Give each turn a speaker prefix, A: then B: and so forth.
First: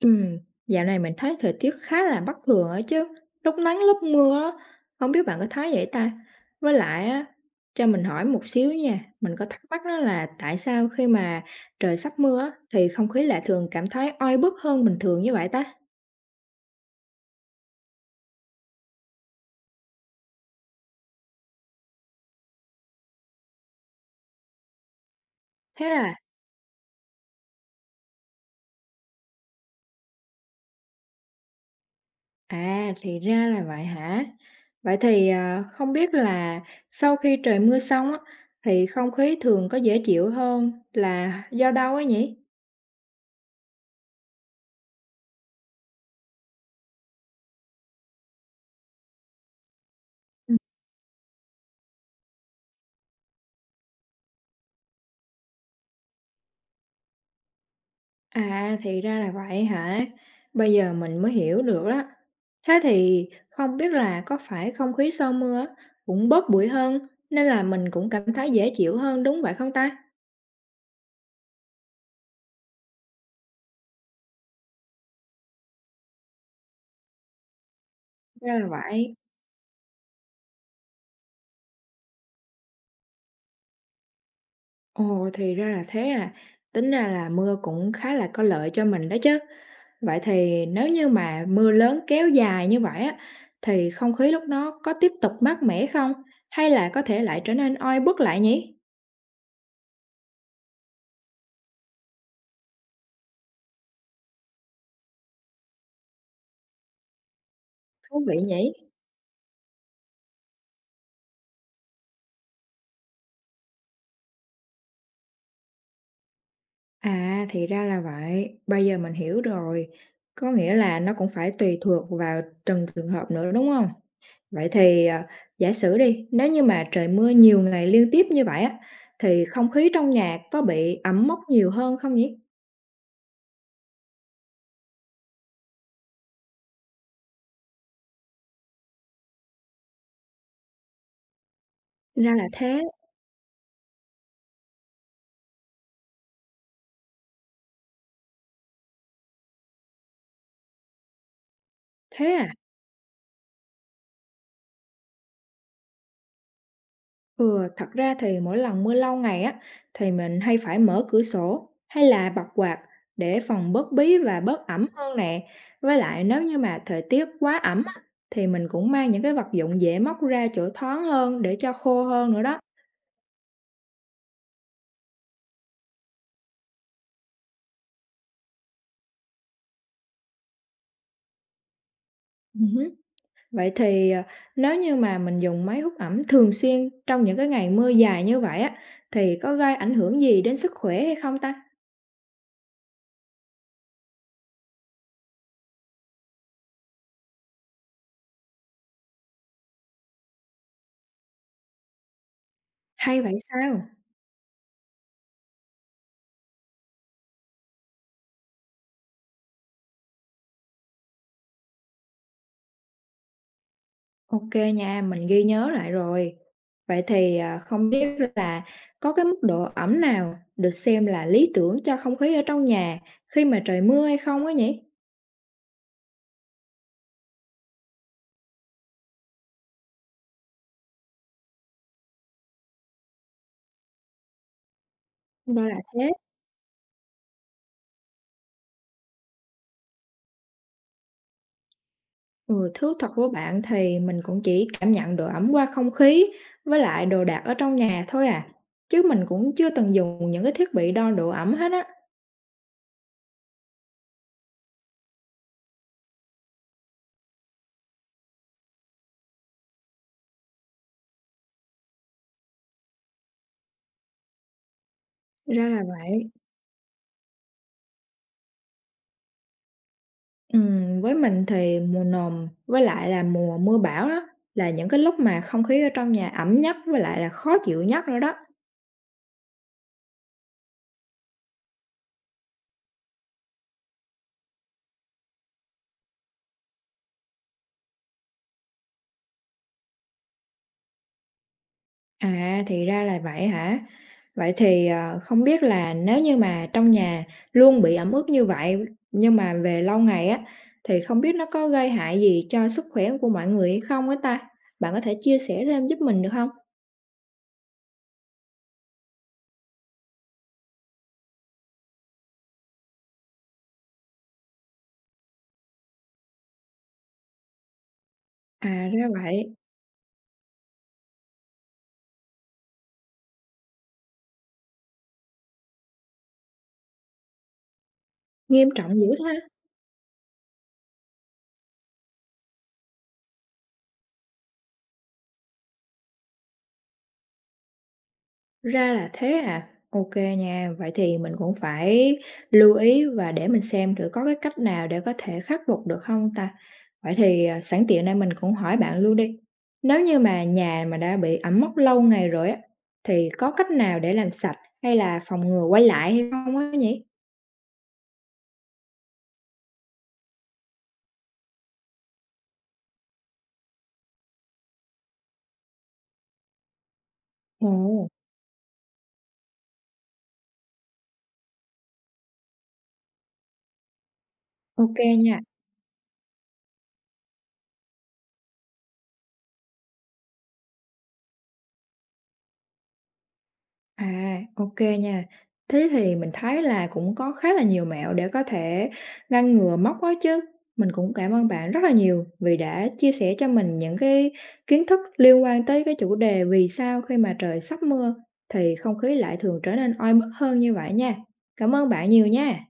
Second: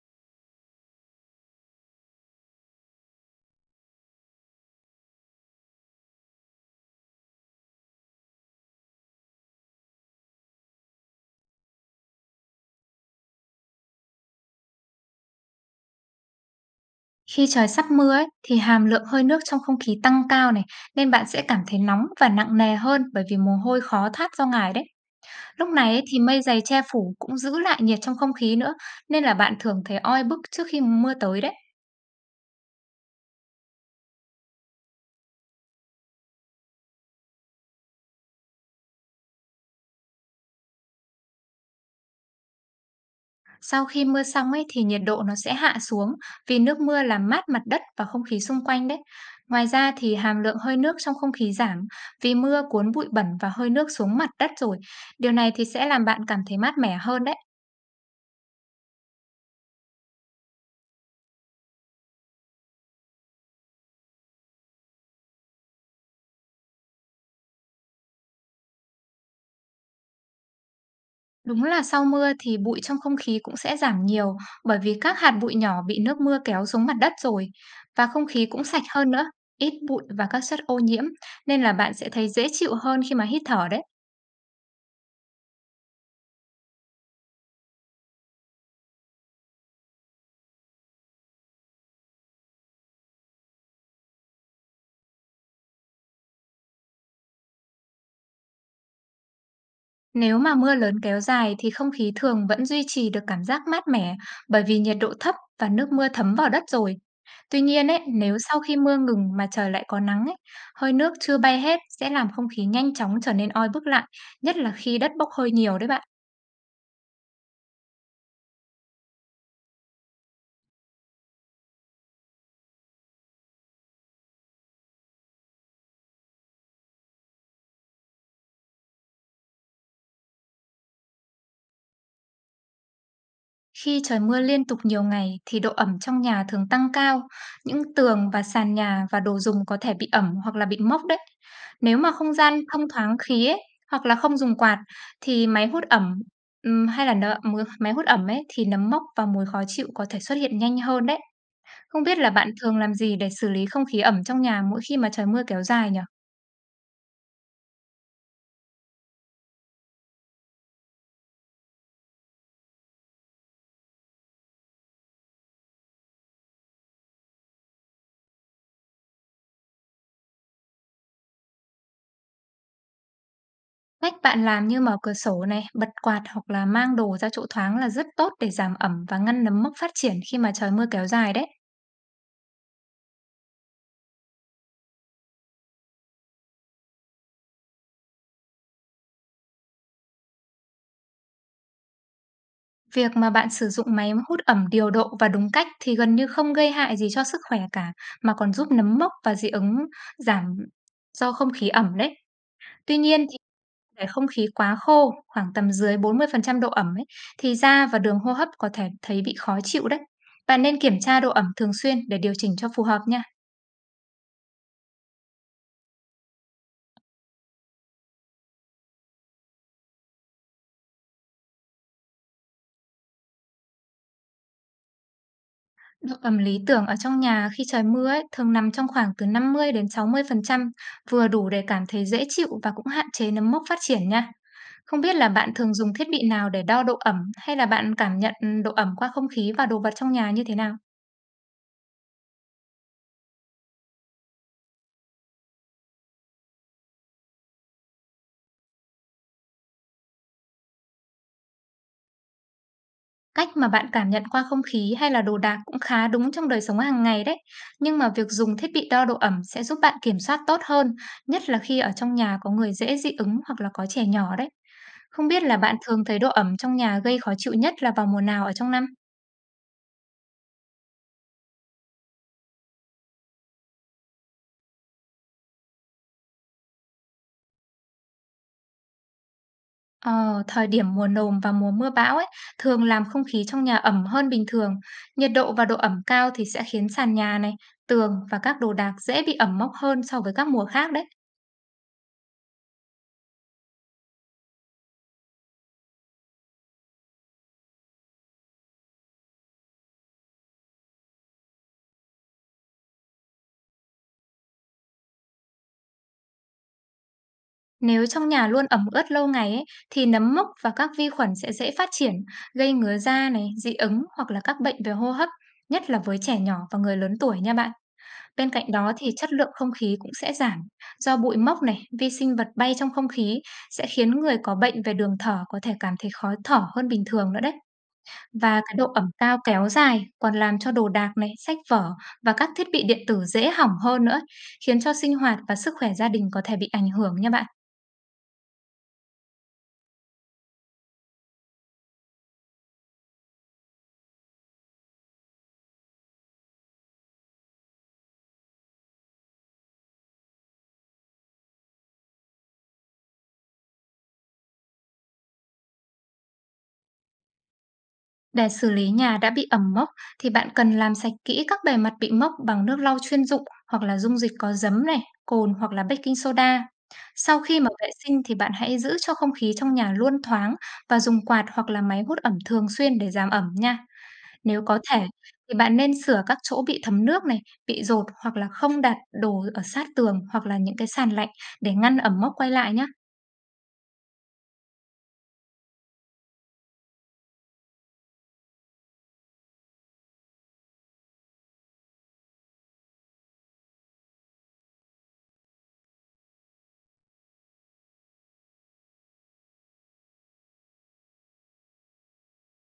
A: Ừm, dạo này mình thấy thời tiết khá là bất thường ấy chứ, lúc nắng lúc mưa á, hông biết bạn có thấy vậy ta? Với lại á, cho mình hỏi một xíu nha, mình có thắc mắc đó là tại sao khi mà trời sắp mưa á, thì không khí lại thường cảm thấy oi bức hơn bình thường như vậy ta?
B: Khi trời sắp mưa ấy, thì hàm lượng hơi nước trong không khí tăng cao này, nên bạn sẽ cảm thấy nóng và nặng nề hơn bởi vì mồ hôi khó thoát ra ngoài đấy. Lúc
A: Thế
B: này ấy,
A: à?
B: thì mây dày che phủ cũng giữ lại nhiệt trong không khí nữa, nên là bạn thường thấy oi bức trước khi mưa tới đấy.
A: À, thì ra là vậy hả? Vậy thì, à, không biết là sau khi trời mưa xong á, thì không khí thường có dễ chịu hơn là do đâu ấy nhỉ?
B: Sau khi mưa xong ấy thì nhiệt độ nó sẽ hạ xuống vì nước mưa làm mát mặt đất và không khí xung quanh đấy. Ngoài ra thì hàm lượng hơi nước trong không khí giảm vì mưa cuốn bụi bẩn và hơi nước xuống mặt đất rồi. Điều này thì sẽ làm bạn cảm thấy mát mẻ hơn đấy.
A: À, thì ra là vậy hả? Bây giờ mình mới hiểu được đó. Thế thì không biết là có phải không khí sau mưa á, cũng bớt bụi hơn nên là mình cũng cảm thấy dễ chịu hơn đúng vậy không ta?
B: Đúng là sau mưa thì bụi trong không khí cũng sẽ giảm nhiều bởi vì các hạt bụi nhỏ bị nước mưa kéo xuống mặt đất rồi và không khí
A: Ra
B: cũng
A: là
B: sạch hơn
A: vậy.
B: nữa, ít bụi và các chất ô nhiễm, nên là bạn sẽ thấy dễ chịu hơn khi mà hít thở đấy.
A: Ồ, thì ra là thế à. Tính ra là mưa cũng khá là có lợi cho mình đó chứ. Vậy thì nếu như mà mưa lớn kéo dài như vậy á thì không khí lúc đó có tiếp tục mát mẻ không hay là có thể lại trở nên oi bức lại nhỉ?
B: Nếu mà mưa lớn kéo dài thì không khí thường vẫn duy trì được cảm giác mát mẻ bởi vì nhiệt độ thấp và nước mưa thấm vào đất rồi. Tuy nhiên ấy,
A: Thú vị
B: nếu sau
A: nhỉ?
B: khi mưa ngừng mà trời lại có nắng ấy, hơi nước chưa bay hết sẽ làm không khí nhanh chóng trở nên oi bức lại, nhất là khi đất bốc hơi nhiều đấy bạn.
A: À, thì ra là vậy. Bây giờ mình hiểu rồi. Có nghĩa là nó cũng phải tùy thuộc vào từng trường hợp nữa, đúng không? Vậy thì, giả sử đi, nếu như mà trời mưa nhiều ngày liên tiếp như vậy á, thì không khí trong nhà có bị ẩm mốc nhiều hơn không nhỉ?
B: Khi trời mưa liên tục nhiều ngày thì độ ẩm trong nhà thường tăng cao, những tường và sàn nhà và đồ dùng có thể bị ẩm hoặc là bị mốc đấy. Nếu mà
A: Ra
B: không
A: là
B: gian
A: thế.
B: thông thoáng khí ấy, hoặc là không dùng quạt thì máy hút ẩm hay là máy hút ẩm ấy thì nấm mốc và mùi khó chịu có thể xuất hiện nhanh hơn đấy. Không biết là
A: Thế
B: bạn
A: à?
B: thường làm gì để xử lý không khí ẩm trong nhà mỗi khi mà trời mưa kéo dài nhỉ?
A: Ừ, thật ra thì mỗi lần mưa lâu ngày á thì mình hay phải mở cửa sổ hay là bật quạt để phòng bớt bí và bớt ẩm hơn nè. Với lại nếu như mà thời tiết quá ẩm á thì mình cũng mang những cái vật dụng dễ móc ra chỗ thoáng hơn để cho khô hơn nữa đó.
B: Cách bạn làm như mở cửa sổ này, bật quạt hoặc là mang đồ ra chỗ thoáng là rất tốt để giảm ẩm và ngăn nấm mốc phát triển khi mà trời mưa kéo dài đấy.
A: Ừ hứ. Vậy thì à, nếu như mà mình dùng máy hút ẩm thường xuyên trong những cái ngày mưa dài như vậy á thì có gây ảnh hưởng gì đến sức khỏe hay không ta?
B: Việc mà bạn sử dụng máy hút ẩm điều độ và đúng cách thì gần như không gây hại gì cho sức khỏe cả, mà còn giúp nấm mốc và dị ứng giảm do không khí ẩm đấy. Tuy
A: Hay
B: nhiên
A: vậy
B: thì
A: sao?
B: để không khí quá khô, khoảng tầm dưới 40% độ ẩm ấy, thì da và đường hô hấp có thể thấy bị khó chịu đấy. Bạn nên kiểm tra độ ẩm thường xuyên để điều chỉnh cho phù hợp nha.
A: OK nha, mình ghi nhớ lại rồi. Vậy thì, à, không biết là có cái mức độ ẩm nào được xem là lý tưởng cho không khí ở trong nhà khi mà trời mưa hay không á nhỉ?
B: Độ ẩm lý tưởng ở trong nhà khi trời mưa ấy, thường nằm trong khoảng từ 50 đến 60%, vừa đủ để cảm thấy dễ chịu và cũng hạn chế nấm mốc phát triển nha. Không biết là bạn
A: Đó
B: thường
A: là
B: dùng thiết
A: thế.
B: bị nào để đo độ ẩm, hay là bạn cảm nhận độ ẩm qua không khí và đồ vật trong nhà như thế nào?
A: Ừ, thú thật với bạn thì mình cũng chỉ cảm nhận độ ẩm qua không khí với lại đồ đạc ở trong nhà thôi à, chứ mình cũng chưa từng dùng những cái thiết bị đo độ ẩm hết á.
B: Cách mà bạn cảm nhận qua không khí hay là đồ đạc cũng khá đúng trong đời sống hàng ngày đấy. Nhưng mà việc dùng thiết bị đo độ ẩm sẽ giúp bạn kiểm soát tốt hơn, nhất là khi ở trong nhà có người dễ dị ứng hoặc là có trẻ nhỏ đấy. Không biết là
A: Ra
B: bạn
A: là
B: thường thấy
A: vậy.
B: độ ẩm trong nhà gây khó chịu nhất là vào mùa nào ở trong năm?
A: Với mình thì mùa nồm với lại là mùa mưa bão đó là những cái lúc mà không khí ở trong nhà ẩm nhất với lại là khó chịu nhất nữa đó.
B: Ờ, thời điểm mùa nồm và mùa mưa bão ấy thường làm không khí trong nhà ẩm hơn bình thường. Nhiệt độ và độ ẩm cao thì sẽ khiến sàn nhà này, tường và các đồ đạc dễ bị ẩm mốc hơn so với các mùa khác đấy.
A: À, thì ra là vậy hả? Vậy thì, không biết là nếu như mà trong nhà luôn bị ẩm ướt như vậy, nhưng mà về lâu ngày á, thì không biết nó có gây hại gì cho sức khỏe của mọi người hay không á ta? Bạn có thể chia sẻ thêm giúp mình được không?
B: Nếu trong nhà luôn ẩm ướt lâu ngày ấy, thì nấm mốc và các vi khuẩn sẽ dễ phát triển, gây ngứa da này, dị ứng hoặc là các bệnh về hô hấp, nhất là với trẻ nhỏ và người lớn tuổi nha bạn. Bên
A: À,
B: cạnh đó
A: ra
B: thì chất lượng
A: vậy,
B: không khí cũng sẽ giảm do bụi mốc này, vi sinh vật bay trong không khí sẽ khiến người có bệnh về đường thở có thể cảm thấy khó thở hơn bình thường nữa đấy. Và
A: nghiêm
B: cái độ
A: trọng
B: ẩm
A: dữ
B: cao
A: thế.
B: kéo dài còn làm cho đồ đạc này, sách vở và các thiết bị điện tử dễ hỏng hơn nữa, khiến cho sinh hoạt và sức khỏe gia đình có thể bị ảnh hưởng nha bạn.
A: Ra là thế à? OK nha, vậy thì mình cũng phải lưu ý và để mình xem thử có cái cách nào để có thể khắc phục được không ta? Vậy thì, à, sẵn tiện đây mình cũng hỏi bạn luôn đi, nếu như mà nhà mà đã bị ẩm mốc lâu ngày rồi á, thì có cách nào để làm sạch hay là phòng ngừa quay lại hay không á nhỉ?
B: Để xử lý nhà đã bị ẩm mốc thì bạn cần làm sạch kỹ các bề mặt bị mốc bằng nước lau chuyên dụng hoặc là dung dịch có giấm này, cồn hoặc là baking soda. Sau khi mà vệ
A: Ồ,
B: sinh thì bạn hãy giữ cho không khí trong nhà luôn thoáng và dùng quạt hoặc là máy hút ẩm thường xuyên để giảm ẩm nha. Nếu có
A: OK
B: thể
A: nha.
B: thì bạn nên sửa các chỗ bị thấm nước này, bị dột hoặc là không đặt đồ ở sát tường hoặc là những cái sàn lạnh để ngăn ẩm mốc quay lại nhé.
A: À, OK nha. Thế thì mình thấy là cũng có khá là nhiều mẹo để có thể ngăn ngừa móc đó chứ. Mình cũng cảm ơn bạn rất là nhiều vì đã chia sẻ cho mình những cái kiến thức liên quan tới cái chủ đề vì sao khi mà trời sắp mưa thì không khí lại thường trở nên oi bức hơn như vậy nha. Cảm ơn bạn nhiều nha.